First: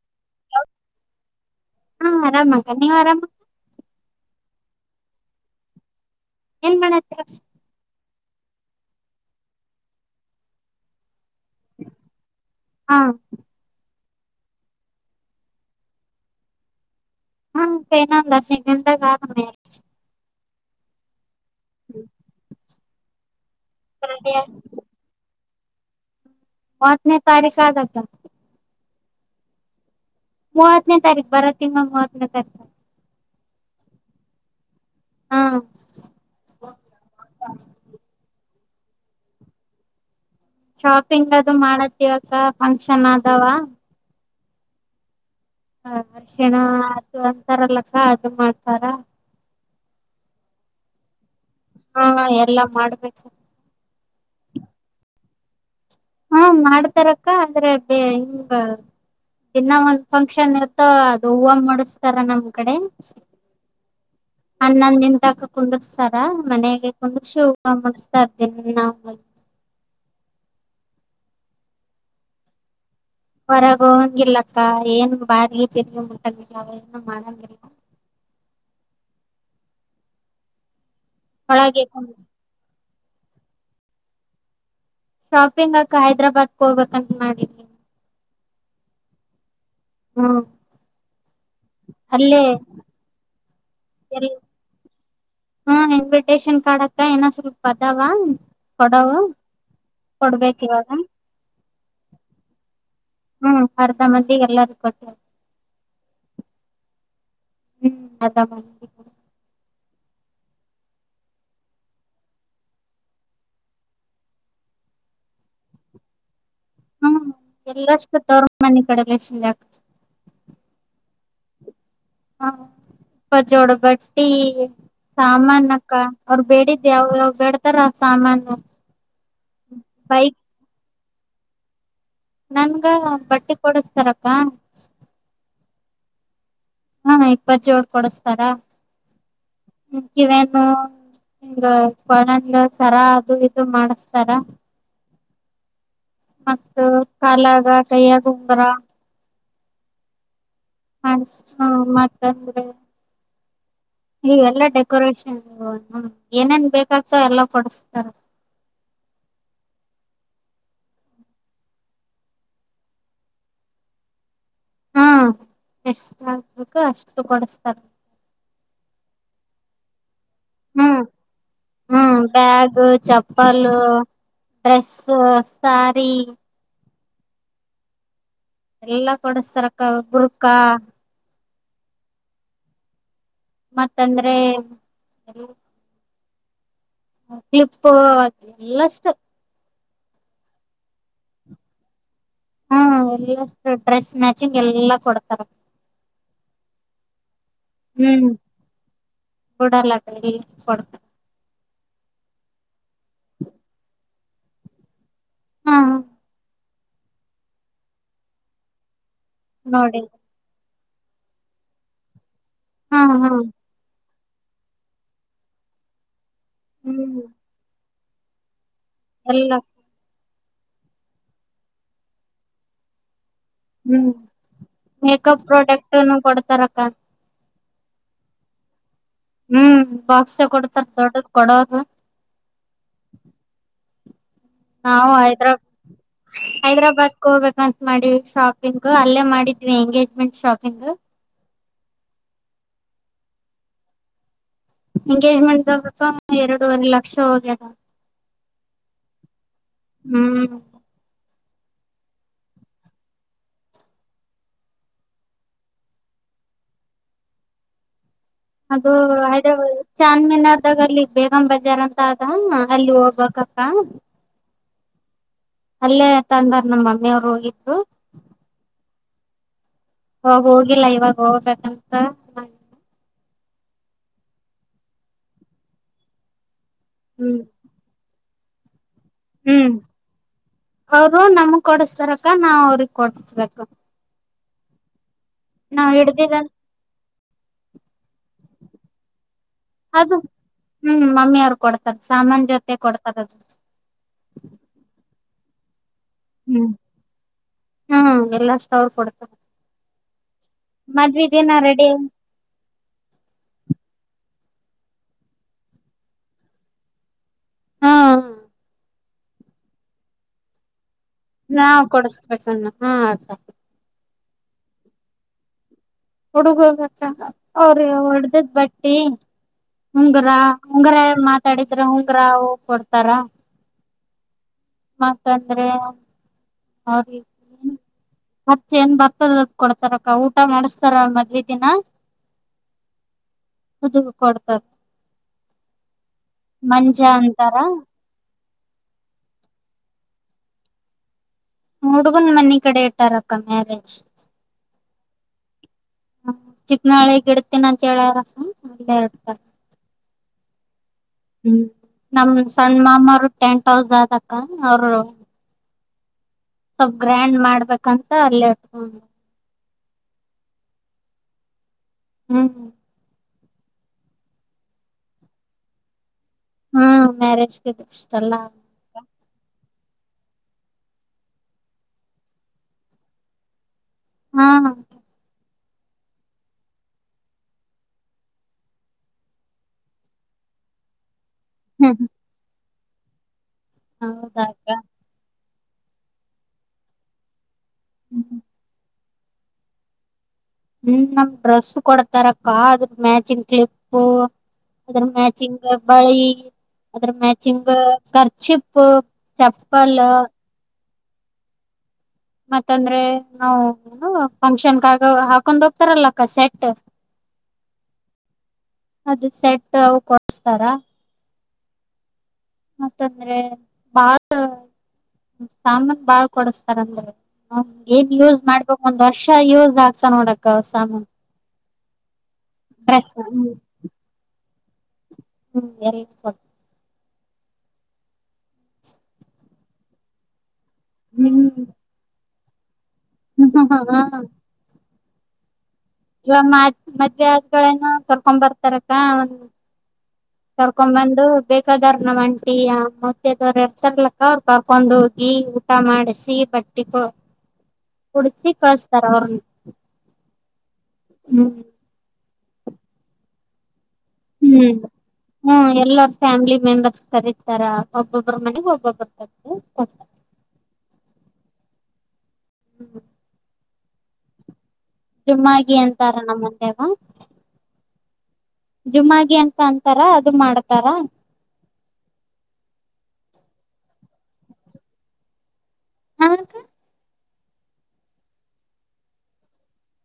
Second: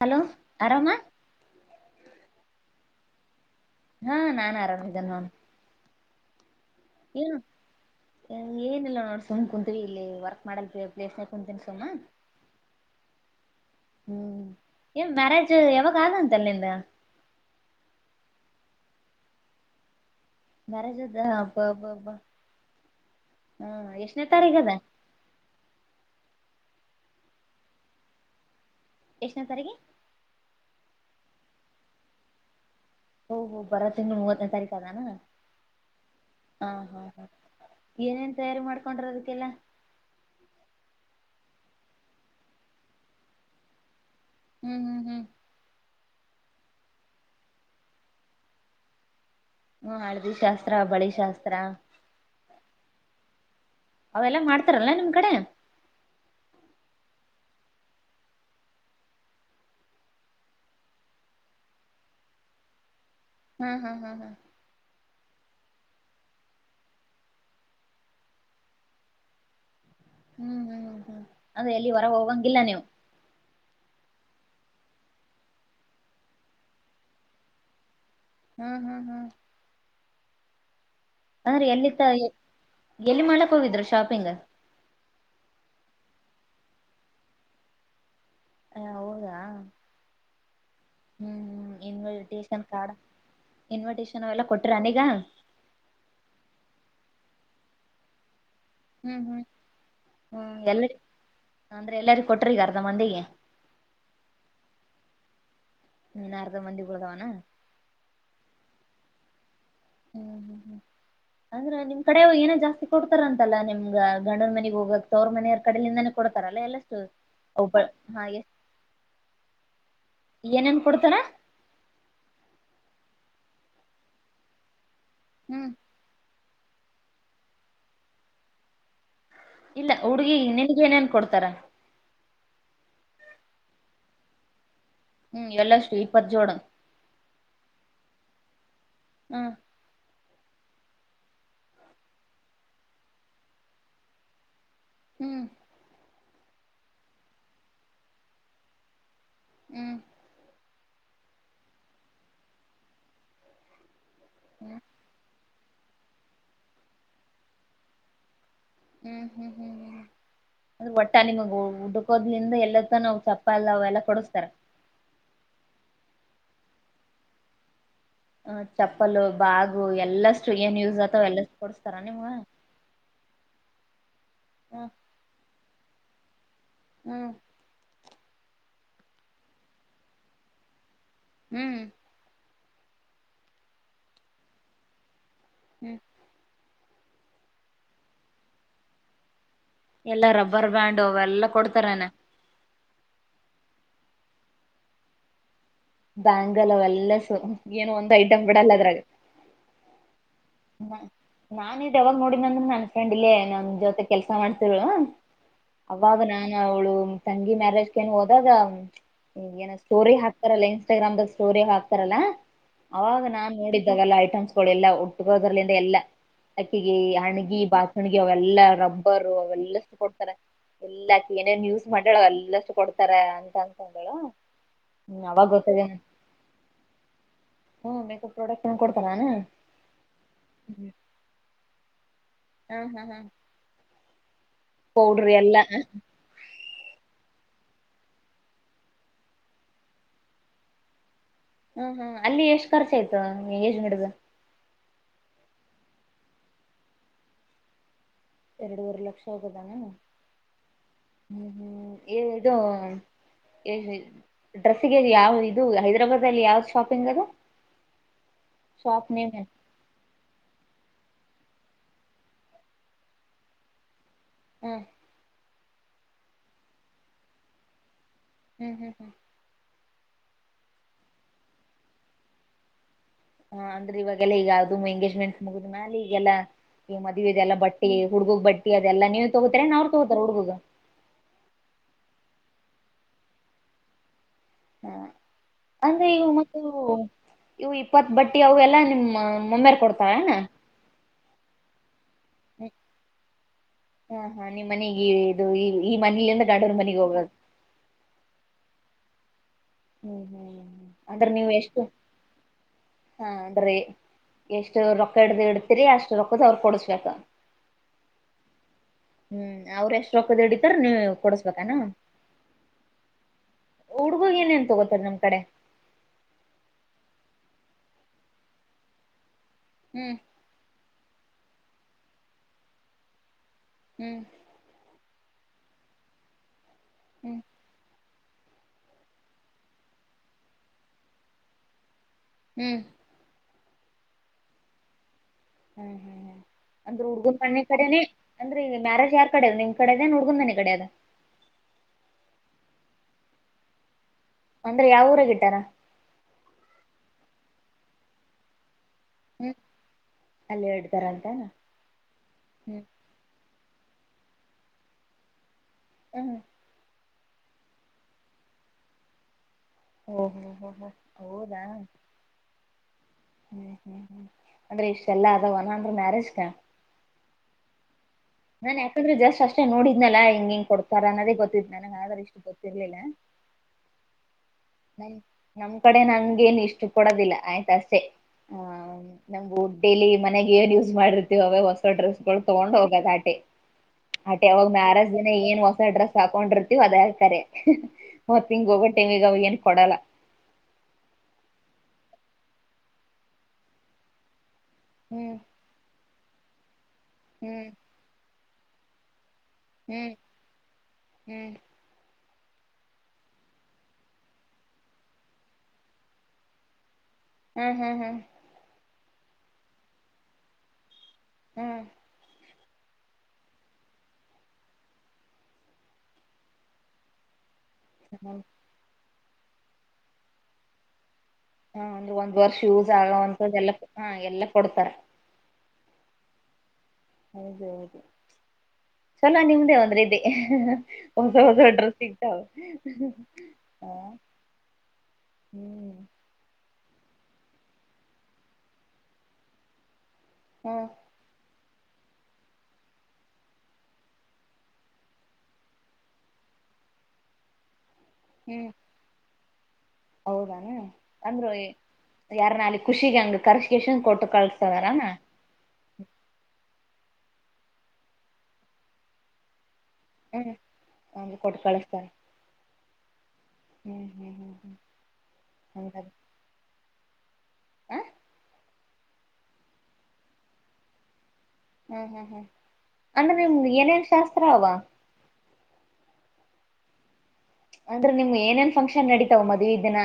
Hello ಆರಾಮ ಹಾ ಆರಾಮಕ್ಕ ನೀವ್ ಆರಾಮ್ ಹಾ ನಾನ್ ಆರಾಮಿದ್ದೇನ್ ನನ್ ಏನ್ ಮಾಡ ಏನಿಲ್ಲ ನೋಡ್ ಸುಮ್ ಕುಂತ್ವಿ ಇಲ್ಲಿ ವರ್ಕ್ ಮಾಡಲ್ ಪ್ಲೇಸ್ ಕುಂತೀನ ಸನ್ನ ಹಾ ಹ್ಮ್ ಏ ಮ್ಯಾರೇಜ್ ಯಾವಾಗಾದಂತೆ ಅಲ್ಲಿ ನಿಂದ ಹಾ ಕನಾಂದ ಸಿ ಎಿಂದ ಕಾರ ಮ್ಯಾರೇಜ್ ಅ ಬಬ್ಬಾಬ್ಬಾ ಹಾ ಎಷ್ಟನೇ ತಾರೀಖು ಅದ ಮುನ್ಸೂಚನೆ ತಾರಖ ಆ್ದತ ಎಷ್ಟ್ಣ ಸಾರರಿಗೆ ಮೂವತ್ತನೇ ತಾರೀು ಬರೋ ತಿ ಮೂವತ್ತನೇ ತಾರೀಕ ಹಓ ಹೋ ಬರ ತಿಂಗಳು ಮೂವತ್ತನೇ ತಾರೀಕು ಅದಾನ ಹಾ ಹ ಹಾ ಹಾ ಏನ ಸೇಾರಿ ಮಾಡ್ಕೊಂಡಿರದತಿಲ್ಲ ಶಾಪಿಂಗ್ ಅದು ಮಾಡತ್ತವತ್ರ ಫಂಕ್ಷನ್ ಅದಾವ ಹ್ಮ್ ಹ್ಮ್ ಹ್ಮ್ ಹ ಅರ್ಷೆನ ಅದು ಅಂತಾರಲ್ಲಸ ಅದು ಮಾಡ್ತಾರ ಹ್ಮ ಹಳದಿ ಶಾಸ್ತ್ರ ಬಳಿ ಶಾಸ್ತ್ರ ಮಾಡ್ಬೇಕು ಸರ್ ಅವೆಲ್ಲ ಮಾಡ್ತಾರಲ್ಲ ನಿಮ್ ಕಡೆ ಹಾ ಮಾಡ್ತಾರಕ್ಕ ಆದ್ರೆ ಬ ಹಿಂಗ ಇನ್ನ ಒಂದ್ ಫಂಕ್ಷನ್ ಇತ್ತ ಅದು ಹೂವ ಮೂಡಸ್ತಾರ ನಮ್ ಕಡೆ ಹ್ಮ್ ಹ್ಮ್ ಹ್ಮ್ ಹ್ಮ [unintelligible] ಕುಂದಕ್ಸ್ತಾರ [unintelligible] ಮನೆಗೆ ಕುಂದಗ್ಸಿ ಹಪ ಮುಡಸ್ತಾರ್ದನ್ನ ಹ್ಮ್ ಹ್ಮ್ ಹ್ಮ್ ಅದ ಎಲ್ಲಿ ಹೊರಗೆ ಹೋಗಂಗಿಲ್ಲ ನೀವು ಹೊರಗ ಹಂಗಿಲ್ಲಕ್ಕ ಏನ್ ಬಾರಿಗೆ ಚರ್ಕ್ ಮುಟ್ಟಂದಿಲ್ಲ ಅವ ಏನು ಮಾಡಂಗಿಲ್ಲ ಹ್ಮ್ ಹ್ಮ್ ಹ್ಮ್ ಹಾ ರೀ ಒಳಗೆ ಎಲ್ಲಿತ್ತ ಎಲ್ಲಿ ಮಾಡ್ಕ್ ಹೋಗಿದ್ರು ಶಾಪಿಂಗ್ ಶಾಪಿಂಗ್ಕ ಹೈದ್ರಾಬಾದ್ಗೆ ಹೋಗ್ಬೇಕಂತ ಮಾಡಿದ್ ಹಾ ಹೌದ ಹ್ಮ [unintelligible] ಇನ್ವಿಟೇಷನ್ ಕಾರ್ಡ್ [unintelligible] ಎ ಅವೆಲ್ಲ ಕೊಟ್ರ ನೀಗ ಹಾ ಇನ್ವಿಟೇಶನ್ ಕಾರ್ಡಕ್ಕ ಏನ [unintelligible] ಪತಾವಾ [unintelligible] ಕೊಡವು ಹ್ಮ್ ಹ್ಮ್ ಹ್ಮ್ ಕೊಡ್ಬೇಕ ಎಲ್ಲ ಇವಾಗ ಅಂದ್ರೆ ಎಲ್ಲರಿಗ ಕೊಟ್ರ ಈಗ ಅರ್ಧ ಮಂದಿಗೆ ಹ್ಮ್ ಅರ್ಧ ಮಂದಿಗೆ ಎಲ್ಲಾರೂ ಕೊಟ್ಟ ಹನ್ ಅಾರ್ಧ ಮಂದಿಗಳಳದಾವನಾ [unintelligible] ಹ್ಮ್ ಅದ [unintelligible] ಹ್ಮ್ ಹ್ಮ್ ಹ್ಮ್ ಅಂದ್ರೆ ನಿಮ್ ಕಡೆ ಏನೋ ಜಾಸ್ತಿ ಕೊಡ್ತಾರ ಅಂತಲ್ಲ ನಿಮ್ಗ ಗಂಡನ ಮನೆಗ್ ಹೋಗಕ್ತ ಅವ್ರ ಮನೆಯ್ರ ಕಡೆಯಿಂದಾನೇ ಕೊಡ ಲ [unintelligible] ಎಲ್ಲು ಹ್ಮ್ ಒಬ ಎಲ್ಲಷ್ಟು ಹಾಗೆ ತವ್ರ ಮನಿ ಕಡೆಲ್ಲ ಏನೇನ್ ಕೊಡ್ತಾರ ಪ್ಪ [unintelligible] ಜೋಡ ಬಟ್ಟಿ ಸಾಮಾನ್ ಹ್ಮ್ ಅಕ್ಕ ಅವ್ರ ಬೇಡಿದ್ದೆ ಅವ್ರ ಬೇಡ್ತಾರ ಸಾಮಾನು ಇಲ್ಲ ಬೈಕ್ ಹುಡುಗಿ ನಿನಗ ಏನೇನ್ ಕೊಡ್ತಾರ ನನ್ಗ ಬಟ್ಟೆ ಕೊಡಸ್ತಾರಕ್ಕ ಎಲ್ಲ ಅಷ್ಟು ಇಪ್ಪತ್ತು ಜೋಡ ಹ ಇಪ್ಪತ್ ಜೋಳ ಕೊಡಸ್ತಾರ ಹ್ಮ್ ಕಿವೇನು ಹಿಂಗ ಕೊಳಂಗ ಸರಾ ಅದು ಇದು ಮಾಡಸ್ತಾರ ಹ್ಮ್ ಮಸ್ತು ಕಾಲಾಗ ಕೈಯಾಗ ಉಂಗರ ಹ್ಮ್ ಅ ಮಿಸ್ ಮತ್ತಂದ್ರೆ ಈಗೆಲ್ಲಾ ಡೆಕೋರೇಷನ್ ಹ ಹ್ಮ ಏನೇನ್ ಬೇಕಾಗ್ತೋ ಎಲ್ಲ ಕೊಡಸ್ತಾರ ಹ್ಮ್ ಹ್ಮ್ ಹ್ಮ್ ಹ್ಮ್ ಅದ ಒಟ್ಟ ನಿಮಗ ಹುಡುಕೋದ್ಲಿಂದ ಎಲ್ಲತ್ತನ್ ಚಪ್ಪಾಲ್ ಅವಲ್ಲಾ ಕೊಡಸ್ತಾರ ಹಾ ಎಷ್ಟ ಆಗ್ಬೇಕು ಅಷ್ಟು ಕೊಡಸ್ತಾರ ಹ ಚಪ್ಪಲು ಬಾಗು ಎಲ್ಲಾ ಏನ್ ಯೂಸ್ ಹ್ಮ್ ಎಲ್ಲ ಕೊಡಸ್ತಾರ ನಿಮ್ಮ ಪಲ್ ಡ್ರೆಸ್ ಸಾರಿ. ಹ್ಮ್ ಎಲ್ಲಾ ಕೊಡಸ್ತಾರಕ್ಕ ಬ್ರುಕಾ. ಹ್ಮ್ ಮತ್ತಂದ್ರೆ. ಹ್ಮ್ ಕ್ಲಿಪ್ಪು ಎಲ್ಲಷ್ಟು. ಎಲ್ಲಾ ರಬ್ಬರ್ ಬ್ಯಾಂಡ್ ಅವೆಲ್ಲಾ ಕೊಡ್ತಾರನಾ. ಹ್ಮ ಎಲ್ಲಷ್ಟ ಡ್ರೆಸ್ ಮ್ಯಾಚಿಂಗ್ ಎಲ್ಲಾ ಕೊಡ್ತಾರ. ಆ್ಯಂಗಲ್ ಅವೆಲ್ಲಾ ಸೊ. ಹ್ಮ್ ಓಡರ್ಲಕ್ಕರಿ ಕೊಡ್ತ. ನಾನ್ ಇದ ಯಾವಾಗ್ ನೋಡಿನಂದ್ರ ನನ್ಸ. ಕಂಡಿಲೆ ನಮ್ಮ ಜೊತೆಕ್. ಕೆಲ್ಸ ಮಾಡ್ತ್ ಹಾ ಅವಾಗ ನಾ ಅವ್ಳು ತಂಗಿ ಮ್ಯಾರೇಜ್ ಕೆನ ಹೋದಾಗ ಹ್ ಏನ ನೋಡಿ ಸೋರಿ ಹಾಕ್ತಾರಲ್ಲೇ ಇನ್ಸ್ಟಾಗ್ರಾಮ್್ದಾಗ ಸ್ಟೋರಿ ಹಾಕ್ತಾರಲ್ಲಾ ಹಾ ಅವಾಗ ಹಾ ನಾನ್ ನೋಡಿದ್ದಾಗಲ್ಲ ಆಯ್ತು ಸ್ಕೊಳ್ಳಿ ಎಲ್ಲ ಒ ಉಟ್ಟಕೋದ್ರಲಿಂದ ಎಾ ಅಕಿಗೆ ಹ್ಮ್ ಅಣಗಿ ಬಾತ್ ನನ ಅವ ಎಲ್ಲ [unintelligible] ಅಾರ ಎಲ್ಲ ಅವೆಲ್ಲ ಕೊ ಎಲ್ಲಾಕ ಏನೇನ್ ಯೂಸ್ ಮಾಡ ಅವ ಎಲ್ಲಷ್ಟು ಕೊಡ್ತಾರ ಅ ಅಂತಳ ಹ್ಮ ಅವಾಗ ಗೊತ್ತ ಕ್ಟರ್ ಕೊಡ್ತಾರಕ್ಕ ಹ್ಮ್ ಮೇಕಪ್ ಪ್ರಾಡಕ್ಟ್ ಕೊ ಹ್ಮ್ ಬಾಕ್ಸ ಕೊಡ್ತಾರ ದೊಡ್ಡದ ಕೊಡದು ಹ್ಮ್ ಹ್ಮ್ ಹ್ಮ್ ನಾ ಹೈದ್ರಾಬ್ ಹೈದ್ರಾಬಾದ್ ಹೋಗ್ಬೇಕಂತ ಮಾಡಿ ಶಾಪಿಂಗ್ ಅಲ್ಲೇ ಮಾಡಿದ್ವಿ ಎಂಗೇಜ್ಮೆಂಟ್ ಶಾಪಿಂಗ್ ಹ್ಮ್ ಹ್ಮ್ ಅಲ್ಲಿ ಎಷ್ಟ್ ಖರ್ಚ ಆಯ್ತು ಯಜ್ ಗಿಡದ [inaudible] ಎಂಗೇಜ್ಮೆಂಟ್ ಎರಡೂವರೆ ಲಕ್ಷ ಹೋಗ್ಯದ ಎರಡುವರೆ ಲಕ್ಷ ಆೋಗೋದಾನ ಹ್ಮ್ ಹ್ಮ್ ಹ್ಮ್ ಇದು ಡ್ರೆಸ್ಸಿಗೆ ಯಾವ ಇದು ಹೈದ್ರಾಬಾದ್ ಅಲ್ಲಿ ಯಾವ್ದ ಶಾಪಿಂಗ್ ಅದು ಅದು ಶಾಪ್ ನೇಮ್ ಏನು? ಹೈದ್ರಾಬ್ ಚನ್ಮಿನಾ ದಲ್ಲಿ ಬೇಗಂಬ ಬಜಾರ್ ಅಂತ ಆದ ಅಲ್ಲಿ ಹೋಗ್ಬೇಕಕ್ಕ [inaudible] ಹ್ಮ್ ಅಲ್ಲೇ ತಂದಾರ್ ನಮ್ಮ ಅಮ್ಮಿವರು ಹೋಗಿದ್ರು ಹ್ಮ್ ಹ್ಮ್ ಹ್ಮ್ ಹೋಗ ಹೋಗಿಲ್ಲ ಇವಾಗ ಹೋಗ್ಬೇಕಂತ ಹಾ ಅಂದ್ರೆ ಇವಾಗೆಲ್ಲ ಈಗ ಯ್ದು ಎಂಗೇಜ್ಮೆಂಟ್ಸ್ ಮುಗುದ್ ಮಾಲ ಈಗೆಲ್ಲಾ ಈ ಮಧುವೆ ಹ್ಮ್ ದೆಲ್ಲ ಬಟ್ಟೇ ಹುಡುಗಗ್ ಬಟ್ಟಿ ಅದು ಹ್ಮ್ ಅವರು ನಮ ಕೊಡಸ್ತಾರ ನಾವ್ ಅವ್ರಿಗೆ ಕೊಟ್ಟಿಸ್ಬೇಕು ಹಾ ಅಂದ್ರೆ ಈವು ಇವು ಇಪ್ಪತ್ ಬಟ್ಟಿ ಅವಲ್ಲಾ ನಿಮ್ಮ ಮಮ್ಮ್ಯರ್ ಕೊಡ್ತಾಳ್ ಅದು ಎನ? ಹ್ಮ್ ಮಮ್ಮಿ ಅವ್ರು ಕೊಡ್ತಾರ ಸಾಮಾನ್ ಜೊತೆ ಕೊಡ್ತಾರ ಅದು ಹಾ ನಿಮ್ಮ ಮನಿಗಿ. [inaudible] ಈ ಮನಿಲಿಂದ ಹ್ಮ್ ನಡೂರು ಮನೆಗೆ ಹೋಗದ್ ತವ್ರು ಕೊಡ್ತ ಹ್ಮ್ ಹ್ಮ್ ಹ್ಮ್ ಅಂದ್ರೆ ನೀವು್ ಎಷ್ಟು? ರೆಡಿ [inaudible] ಹಾ ಅಂದ್ರೆ ಎಷ್ಟು ರೊಕ್ಕ ಇಡ್ದ್ ಇಡ್ತರಿ, ಅಷ್ಟು ರೊಕ್ಕದ ಅವ್ರ ಕೊಡಸ್ಬೇಕ. ಹಾ ಹ್ಮ್ ಅವ್ರ ಎಷ್ಟ್ ರೊಕ್ಕದ ಹಿಡಿತಾರ ನೀವ್ ಕೊಡಸ್ಬೇಕಾನ ನಾವ್ ಕೊಡಸ್ಬೇಕನ್ನ ಹಾ ಆತ ಹುಡ್ಗೋಗ ಏನೇಏನ್ ತಗೋತಾರ ನಮ್ ಕಡೆ? ಹುಡುಗ ಹೋಗಕ್ಕ ಅವ್ರ ಹೊಡ್ದದ್ ಬಟ್ಟಿ ಹ್ಮ್ ಉಂಗುರ ಉಂಗರ ಮಾ ತಡಿದ್ರ ಉಂಗ್ರ ಕೊಡ್ತಾರ. ಹ್ಮ್. ಮಾತಂದ್ರೆ? ಹ್ಮ್ [inaudible] ಹಚ್ಚ ಏನ್ ಬರ್ತದ ಅದ ಕೊಡ್ತಾರಕ್ಕ, ಊಟ ಮಾಡಸ್ತಾರ ಮದ್ವಿ ದಿನ. ಹ್ಮ್. ಹದು ಕೊಡ್ತರೆ. ಹ್ಮ್ ಹ್ಮ್ ಹ್ಮ್, ಅಂದ್ರೆ ಹುಡ್ಗನ ಮನೆ ಕಡೆನೆೇ ಅಂದ್ರೆ ಈ ಮ್ಯಾರೇಜ್ ಯಾರ್ ಕಡೆದ? ನಿಮ್ ಕಡೆೆಯದೆ ಹುಡಗುನ್ ಮನೆ ಕಡೆದ? ಹುಡುಗುನ್ ಮನಿ ಕಡೆ ಇಟ್ಟಾರಕ್ಕ ಮ್ಯಾರೇಜ್. ಅಂದ್ರೆ ಯಾವ ಊರಗ ಇಟ್ಟಾರ? ಹ್ಮ ಚಿಕ್ಕನಾಳಿಗ್ ಇಡ್ತೀನ್ ಅಂತ ಹೇಳಾರ್ ಅಕ್ಕ. [inaudible] ಹ್ಮ ಅಲ್ ಎಡು ಹ್ಮ್ ನಮ ಸಣ್ಣ ಮಾಮರು ಟೆಂಟ್ ಹೌದ ಆದಕ್ಕ ಅವರು ಹ್ಮ್ ಸ್ವಲ್ಪ್ ಗ್ರ್ಯಾಂಡ್ ಮಾಡ್ಬೇಕಂತ ಅಲ್ಲಿ [inaudible] ಹೋ ಹೋಹೋ ಹೌದ. ಹ್ಮ್ ಹ್ಮ್ ಹ್ಮ್ ಹ್ಮ್ ಹ್ಮ್, ಅಂದ್ರೆ ಇಷ್ಟ ಎಲ್ಲಾ ಅದವ [inaudible] ಮ್ಯಾರೇಜ್. ಹಾ ಮ್ಯಾರೇಜ್. [inaudible] ನಾನ್ ಯಾಕಂದ್ರೆ ಜಾಶ್ ಅಷ್ ಇ ನೋಡಿದ್ನಲ್ಲ ಹೆಂಗ ಹೆಂಗ್ ಕೊಡ್ತಾರ ಅನ್ನೋದೇ ಗೊತ್ತಿದ್ ನನಗೆ ಆದ್ರ ಇಷ್ಟು ಗೊತ್ತಿರ್ಲಿಲ್ಲ ಹಾ ಹ ನಮ್ ಕಡೆ ನನ್ಗೇನ್ ಇಷ್ಟು ಕೊಡೋದಿಲ್ಲ ಆಯ್ತಸೆ ಆ ನಮು ಡೇಲಿ ಮನೆಗೆ ಏನ್ ಯೂಸ್ ಮಾಡ ೆ ಹೊಸ ಡ್ರೆಸ್ ಗಳು ತೊೊಂಡೋಗ ದಾಟೆ ಅಟೆ ಅವಾಗ ಹೌದಕ್ಕ ನಾರಜ ದಿನ ಏನ್ ಮಸ ಅಡ್ರಸ್ ಹಾಕೊಂಡಿರ್ತಿೀವಿ ಅದ ಹಕರೆ ಹ್ಮ್ ಮತ್ತ ಹಿಂಗ ಒಬ್ಬಟ್ಟ ತಗ ಏ ಕೊಡಲ ಹ್ಮ ನಮ್ ಡ್ರೆಸ್ಸ ಕೊಡತಾರಕ್ಕ ಅದ್ರ ಮ್ಯಾಚಿಂಗ್ ಕ್ಲಿಪ್ಪು ಅದ್ರ ಹ್ಮ್ ಮ್ಯಾಚಿಂಗ್ ಬಳಿ ಅದ್ರ ಮ್ಯಾಚಿಂಗ್ ಹ್ಮ್ ಕಖರ್ಚಿಪ್ ಪ ಚಪ್ಪಲ್ ಹ್ಮ್ ಹ್ಮ್ ಮತ್ತಂದ್ರೆ ನಾವವು ಏನು ಫಂಕ್ಷನ್ಗಗ ಹಾಕೊಂಡ್ ಹೋಗ್ತಾರಲ್ಲ ಅಕ್ಕ ಸೆಟ್ ಹ್ಮ್ ಹ್ಮ್ ಹ್ಮ್ ಅದು ಸೆಟ್ ಅ ಕೊಡ್ಸ್ತಾರ ಹ್ಮ್ ಮತ್ತಂದ್ರೆ ಬಾಳ್ ಸಾಮನ್ ಬಾಳ್ ಕೊಡಸ್ತಾರಂದ್ರೆ ಹ ಏನ್ ಯೂಸ್ ಹ್ಮ್ ಮಾಡ್ಬೇಕಕ್ ಒಂದ್ ವರ್ಷ ಅಕ್ಕ ಇವಾಗ ಅಕ್ಸಯನ ನೋಡು ಅಕ್ಕ ಸಮಾನ ಹ ಒಂದು ಒಂದ್ ವರ್ಷ ಯೂಸ್ ಆಗ್ ಅಂತದ ಹ್ಮ್ ಎಲ್ಲ ಹಾ ಎಲ್ಲಾ ಕೊಡ್ತಾರ ಹ್ಮ್ ಎಲ್ಲ ಸ ಹೌದು ಹೌದು ಚಲ ನಿಮ್ದೇ ಒಂದ್ರೆ ಇದ ಹೊಸ ಹೊಸ ಅಡ್ರೆಸ್ ಸಿ ಹ ಹ ಹ್ಮ ಹ್ಮ ಹಾ ಹ್ಮ ಹ್ಮ್ ಇ ಮದ್ೆಗಳೇನು ಕರ್ಕೊಂಡ್ ಬರ್ತಾರಕ್ಕ ಒಂದು ಹ ಕರ್ಕೊ್ ಬಂದು ಬೇಕಾದಾರ್ ನಾವ್ ಒಂಟಿ ಆ ಮತ್ತೆದವ್ರ ಎರ್ಸರ್ಲಕ್ಕ ಅವರು ಕಾಕೊಂಡ್ ಹೋಗಿ ಊಟ ಮಾಡಿಸಿಿ ಬಟ್ಟಿ ಕುಡಚಿ ಹ್ಮ್ ಕಸ್ಟ್ ತರ ಹೌದಾನ ಅಂದ್ರರು ಯಾರ ನಾಲಿ ಖುಷಿಿಗೆ ಅಂಗ ಕರ್್ ಹ್ಮ್ ಹೂಂ ಎಲ್ಲ ಫ್ಯಾಮಿಲಿ ಮೆಂಬರ್ ಸರಿರ್ತಾರ ಒಬ್ಬೊಬ್ಬರ್ ಮನೆಗ್ ಒಬ್ಬೊಬ್ಬರ್ ತೆಗ್ದು ಕೊಡ್ಸಾ ಹ್ಮ್ ಅಮೇಲ್ ಕೊಟ್ ಕಳುಸ್ತಾರೆ. ಹ್ಮ್ ಹ್ಮ್ ಹ್ಮ್ ಹ್ಮ್ ಹ್ಮ್ ಜುಮ್ಮಾಗಿ ಹಂಗದ ಅಂತಾರ ನಮ್ಮಂದೇವ. ಹ ಜುಮಾಗಿ ಅಂತ ಅಂತಾರ ಅದು ಮಾಡ್ತಾರ. ಹ್ಮ್ ಹ್ಮ್ ಹ್ಮ್ ಅಂದ್ರೆ ನಿಮ್ದ್ ಏನೇನ್ ಶಾಸ್ತ್ರ ಅವ? ಆಮೇಲುಕ್ಕೆ ಅಂದ್ರೆ ನಿಮ್ ಏನೇನ್ ಫಂಕ್ಷನ್ ನಡಿತಾವ ಮದ್ವಿ ದಿನ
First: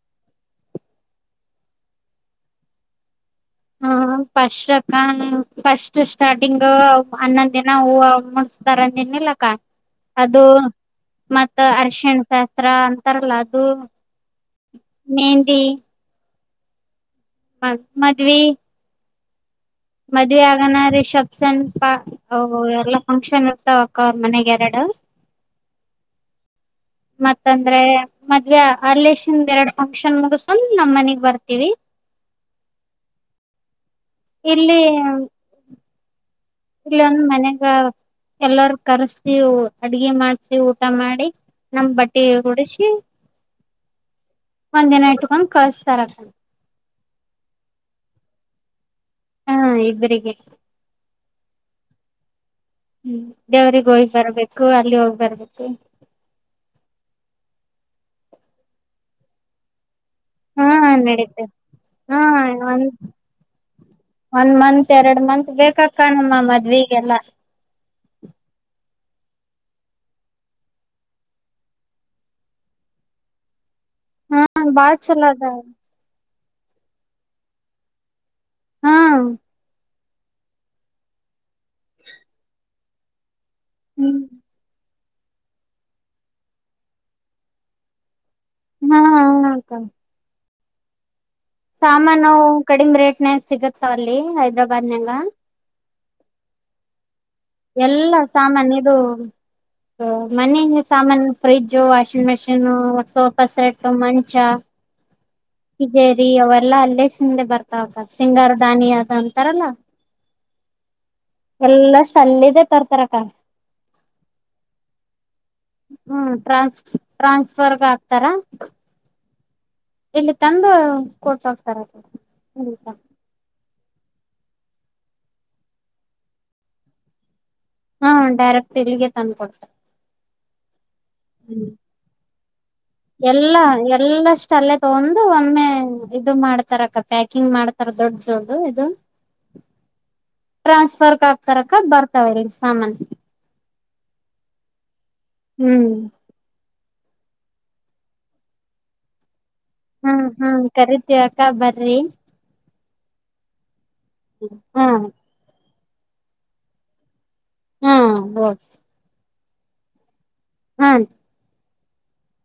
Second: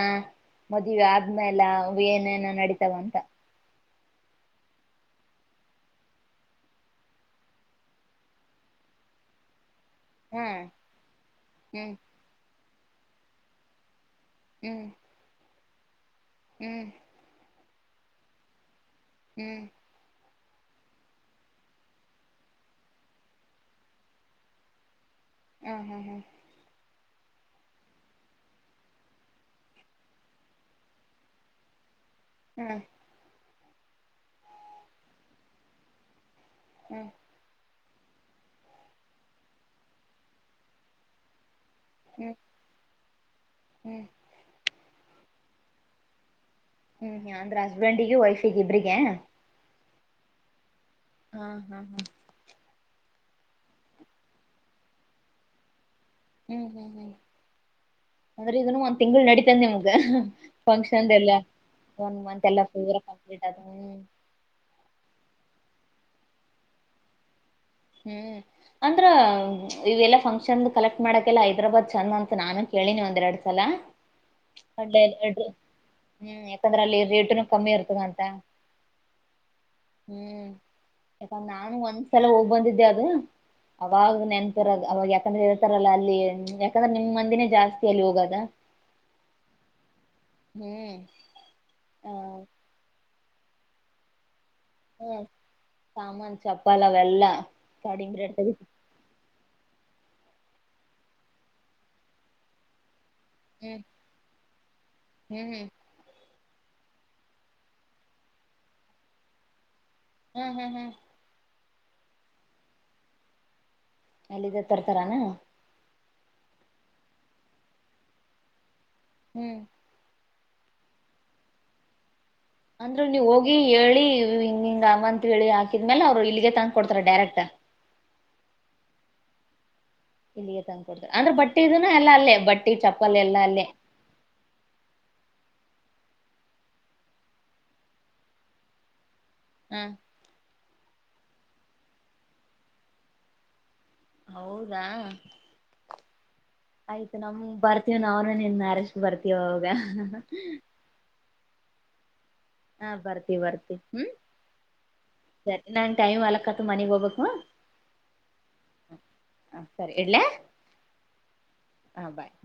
ಮದ್ವಿ ಆದ್ಮೇಲ ಏನೇನ ನಡಿತಾವ ಅಂತ? ಹ್ಮ್ first of all first starting ಹನ್ನೊಂದ್ ದಿನ ಹೂವ ಮುಡಸ್ದಾರಂದೀನಲ್ಲಕ್ಕ, ಅದು ಹಾ ಮತ್ತ ಹ್ಮ್ ಅರ್ಶಿಣ್ ಶಾ ತ್ರ ಅಂತಾರಲ್ಲ ಅದು, ಹ್ಮ್ ಮೆಹಂದಿ ಹ್ಮ್ ಮಾಡ್ ಮದ್ವಿ ಹ್ಮ್ ಮದ್ವೆ ಆಗನ ರಿಸೆಪ್ಷನ್ ಸ್ಪ ಅವೊ ಎಲ್ಲ ಫಂಕ್ಷನ್ ಇರ್ತಾವಕ್ಕ ಅವ್ರ್ ಮನೆಗೆರಡು. ಹ್ಮ್ ಹ್ಮ್ ಹ್ಮ್ ಮತ್ತಂದ್ರೆ ಮದ್ವೆ ಅರ್ಲೇಶನ್ದ್ ಎರಡ್ ಫಂಕ್ಷನ್ ಮುಗುಸ್ಕೊಂಡ್ ನಮ್ ಮನಿಗ್ ಬರ್ತೀವಿ. ಹ್ಮ್ ಇಲ್ಲಿ ಹಾಂ ಹ ಇಲ್ಲೊಂದ್ ಮನೆಗ ಎಲ್ಲಾರೂ ಕರ್ಸಿ ಅಡ್ಗೆ ಮಾಡ್ಸಿ ಊಟ ಮಾಡಿ, ನಮ್ ಬಟ್ಟಿ ಹ್ಮ್ ಉಡಿಸಿ ಒಂದಿನ ಇಟ್ ಟುಕನ್ ಕಳಸ್ತಾರ ಹ್ಮ್ ಹ ಅಂದ್ರೆ ಹಸ್ಬೆಂಡಿಗೆ ವೈಫಿಗಿಬ್ರಿಗೆ? ಹ್ಮ್ ಇಬರಿಗೆ. ಹಾಂ ಹಾಂ ಹಾಂ ಹ್ಮ್ ದೇವ್ರಗ್ ಹೋಗಿ ಬರ್ಬೇಕು ಅಲ್ಲಿ ಹೋಗಿ ಬರ್ಬೇಕು. ಹ್ಮ್ ಹ್ಮ್ ಹ್ಮ್ ಅಂದ್ರೆ ಇದುನು ಒಂದ್ ತಿಂಗಳು ನಡೀತದ ನಿಮ್ ಹಾ ಫಂಕ್ಷನ್ದೆಲ್ಲಾ ನಡೀತೆ ಒನ್ ಹಾ ಮಂತ್ ಎಲ್ಲ ಒಂದ್ ಫುಲ್ಲಾಗ್ ಕಂಪ್ಲೀಟ್ ಆದ್ಮೇಲೆ ಬೇಕಕ್ ಕಾಣಮ್ಮ ಮದ್ವಿಗೆಲ್ಲ ಹ್ಮ್ ಅಂದ್ರ ಇವೆಲ್ಲಾ ಫಂಕ್ಷನ್ದ್ ಕಲೆಕ್ಟ್ ಮಾಡಕೆಲ್ಲ ಹೈದ್ರಾಬಾದ್ ಚೆಂದ್ ಅಂತ ನಾನು ಕೇಳಿನಿ ಒಂದೆರಡ್ ಸಲ ಹಾಂ ಬಾಳ ಚಲೋ ಅದ ಹ್ಮ್ ಯಾಕಂದ್ರ ಅಲ್ಲಿ ರೇಟುನು ಕಮ್ಮಿ ಇರ್ತದ ಅಂತ. ಹಾಂ ಹ್ಮ್ ನಾನು ಒಂದ್ಸಲ ಹೋಗ್ ಬಂದಿದ್ ಇದೆ ಅದು ಅವಾಗ ಹ್ಮ್ ನೆನ್ಪಿರೋದು ಅವಾಗ ಯಾ ಯಾಕಂದ್ರೆ ಹೇತಾರಲ್ಲ ಅಲ್ಲಿ ಯಾಕಂದ್ರೆ ನಿಮ್ ಮಂದಿನೇ ಜಾಸ್ತಿ ಅಲ್ಲಿ ಹೋಗದ ಹಾ ಹ ಅಕ್ಕ ಹ್ಮ್ ಆ ಸಾಮಾನು ಕಡಿಮ ರೇಟ್ ಸ್ನಕ್ ಸಿಗುತ್ತ ಅಲ್ಲಿ ಹೈದ್ರಾಬಾದ ಬಜಂಗ ಹ್ಮ್ ಸಾಮಾನ್ ಚಪ್ಪಲು ಅವೆಲ್ಲಾ ಕಡಿಮ್ ಎಲ್ಲ ರೇಟ್ದಾಗ ಸಾಮನ್ ಇದು ಮನೆ ಸಾಮಾನನ್ ಫ್ರಿಜು ವಾಷಿಂಗ್ ಮಷೀನ್ ಸೋಫಾ ಹ್ಮ್ ಸೆಟ್ ಮಂಚ ಹ್ಮ್ ಹ್ಮ್ ತಿಜೇರ್ ಫ್ರೀ ಅವೆಲ್ಲಾ ಅಲ್ಲೇ ಶಿಂಗೆ ಬರ್ತಾವ ಹತ ಸಿಂಗಾರ ದಾನಿ ಅದು ಅಂತಾರಲ್ಲ ಹ್ಮ್ ಹ್ಮ್ ಹ್ಮ್ ಎಲ್ಲಾ ಚಲ್ಲಿದೇ ತರ್ತಾರಕ್ಕ ಅಲ್ಲಿದ್ದ ತರ್ತರಾನ ಹ್ಮ್ ಟ್ರಾನ್ಸ್ ಟ್ರಾನ್ಸ್ಫರ್ಗೆ ಹಕ್ತಾರ ಹ್ಮ್ ಇಲ್ಲಿ ತಂದು ಕೊಟ್ಟ ಹೋಗ್ತಾರೆ ಅಂದ್ರರು ನೀವ್ ಹೋಗಿ ಹೇಳಿ ಹಿಂಗ ಹಿಂಗ ಅಮ್ಮ ಅಂತತ್ ಹೇಳಿ ಹಾಕಿದ್ಮೇಲೆ ಅವ್ರು ಇಲ್ಲಿಗೆ ತಂದ್ಕ ಕೊಡ್ತಾರ ಡೈರೆಕ್ಟ್ ಹಾ ಡೈರೆಕ್ಟ್ ಇಲ್ಲಿಗೆ ತಂದು ಕೊಟ್ಟೆತರ [unintelligible] ಅಂದ್ರೆ ಬಟ್ಟಿ ಇದ ಎಲ್ಲ ಅಲ್ಲೇ ಬಟ್ಟೆ ಎಲ್ಲಾ ಎಲ್ಲಷ್ಟ ಅಲ್ಲೇ ತಗೊಂಡು ಒ ಒಮ್ಮೆ ಇದು ಮಾಡ್ತಾರಕ್ಕ ಪ್ಯಾಕಿಂಗ್ ಮಾಡ್ತಾರ ದೊಡ್ಡ ಜೋಡ್ು ಇದು ಹ ಟ್ರಾನ್ಸ್ ಸರ್ಕಕ್ ತರಕದ ಬರ್ತಾವ ಸಾಮಾನ ಹೌದಾ ಹ್ಮ್ ಆಯ್ತ ನಮಗ್ ಬರ್ತವ್ ನಾವ್ನ ನಿನ್ ಮ್ಯಾರೇಜ್ ಬರ್ತೀವ ಹ್ಮ ಹಾ ಕರಿತೀವಕ್ಕ ಬರ ರೀ ಹಾ ಬರ್ತಿ- ಬರ್ತಿ ಹ್ಮ ಹ್ಮ ನಾನ್ ಟೈಮ್ ಆಲಕ್ಕತ ಮನೆಗ್ ಹೋಗಬಬೇಕಕ್ವಾ ಹ್ಮ್ ಹೊಜ್ ಹ ಸರಿ ಇಡ್ಲ ಹ್ಮ ಹ ಬಾಯ್